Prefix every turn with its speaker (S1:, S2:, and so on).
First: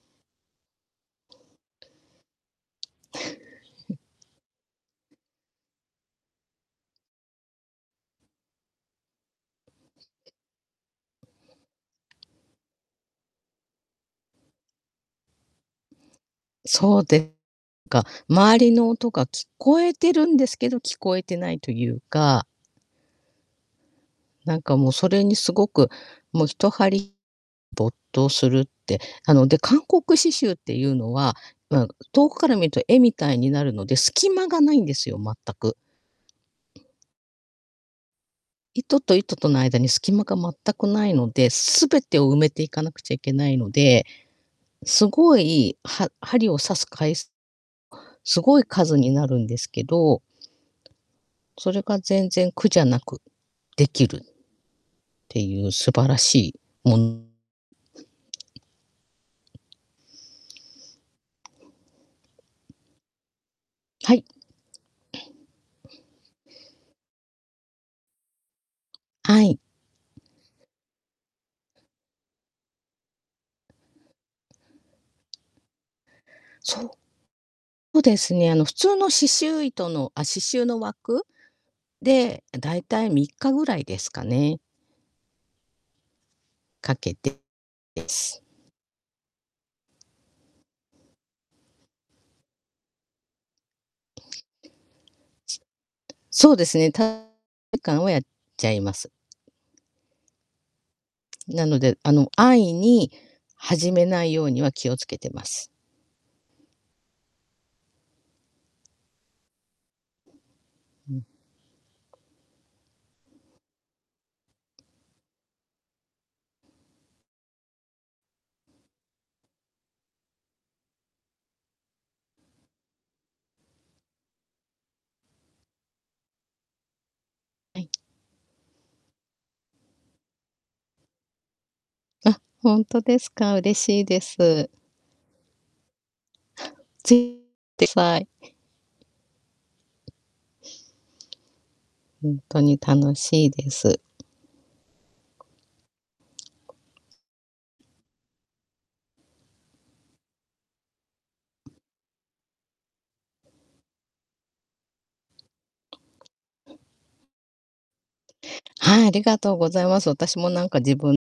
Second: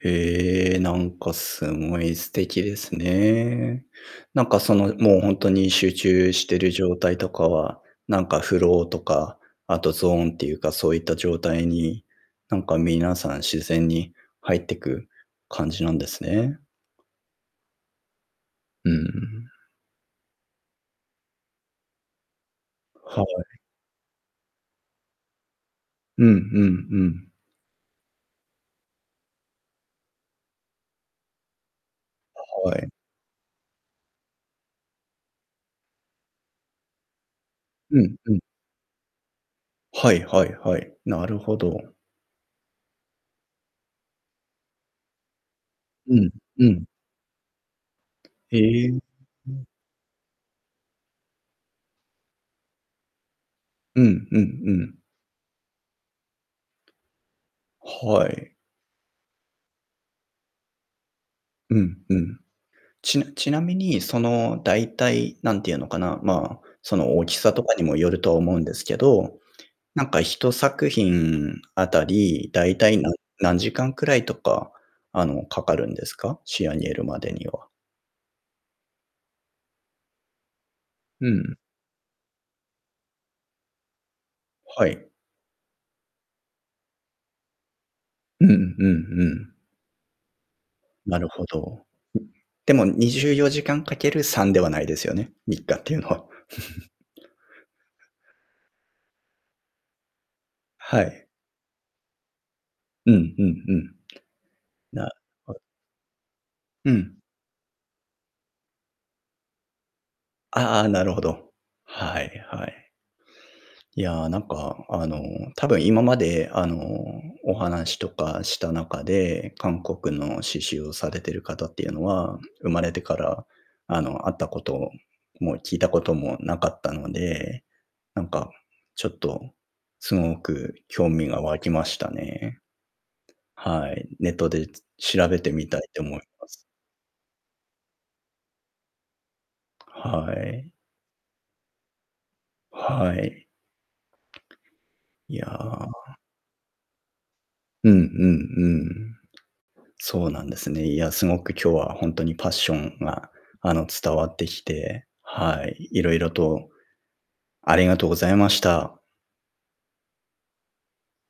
S1: へえ、なんかすごい素敵ですね。なんかその、もうほんとに集中してる状態とかは、なんかフローとか、あとゾーンっていうかそういった状態に、なんか皆さん自然に入ってく感じなんですね。
S2: そうでか、周りの
S1: う
S2: 音が聞
S1: ん。
S2: こえてるんですけど、聞こえてないというか
S1: はい。
S2: なんかもう、それにすごく、
S1: うんうん
S2: もう一
S1: う
S2: 針
S1: ん。
S2: 没頭するって、あの、で、韓国刺繍っていうのは、うん、遠くから見る
S1: は
S2: と
S1: い。
S2: 絵みたいになるので、隙間がないんですよ、全く。
S1: うんうん。
S2: 糸と糸との間に隙
S1: は
S2: 間
S1: い
S2: が
S1: は
S2: 全
S1: いは
S2: く
S1: い。
S2: ない
S1: な
S2: の
S1: る
S2: で、
S1: ほど。
S2: 全てを埋めていかなくちゃいけないので、すごいは
S1: うん、
S2: 針を
S1: う
S2: 刺
S1: ん。
S2: す回すす
S1: へ
S2: ごい
S1: え、
S2: 数
S1: ふ
S2: になるん
S1: ふ
S2: で
S1: ん。
S2: すけどそれが全然苦じゃなく、で
S1: う
S2: きる
S1: ん
S2: っ
S1: うんうん。
S2: ていう素晴らしいもん
S1: はい。うんうん。ちなちなみに、
S2: は
S1: そ
S2: い。
S1: の、大体、何て言うのかな、まあ、その大きさとかにもよると思うんですけど、
S2: あい。
S1: なんか1作品当たり、大体なん何時間くらいとか、あの、かかるんですか？仕上
S2: そ
S1: げるまでには。
S2: うですね、あの、普通の刺繍糸の、あ、刺繍の枠
S1: うん。
S2: で、あ、大体3日ぐらいですかね。
S1: はい。
S2: かけてです。
S1: うんうんうん。なるほど。うん。でも24時間掛ける3ではないですよね？3日っていうのは。
S2: そうですね、たえかんをやっちゃいます。
S1: はい。
S2: なので、あの、安易に
S1: うんうんう
S2: 始
S1: ん。
S2: めないようには気を
S1: な
S2: 付けてま
S1: ほ
S2: す。
S1: うん。ああああ、な
S2: う
S1: るほ
S2: ん。
S1: ど。はい、はい。いや、なんか、あの、多分今まであの、お話とかした中で、韓国の刺繍をされてる方っていうのは、生まれてから、あの、会ったことも聞いたこともなかったので、
S2: はい。
S1: なんか、ちょっと、凄く興味が湧きました
S2: あ、
S1: ね。
S2: ほんとですか、嬉
S1: は
S2: しい
S1: い、
S2: で
S1: ネットで、
S2: す。
S1: つ調べてみたいって思います。
S2: ちて、ふぁい。
S1: はい。
S2: ほんとに楽
S1: は
S2: し
S1: い。
S2: いです。
S1: いやうんうんうん。そうなんですね。いや、すごく今日はほんとにパッションがあの、伝わってきて、はい、色々とありがとうございました。
S2: はい、ありがとうございます。私もなんか自分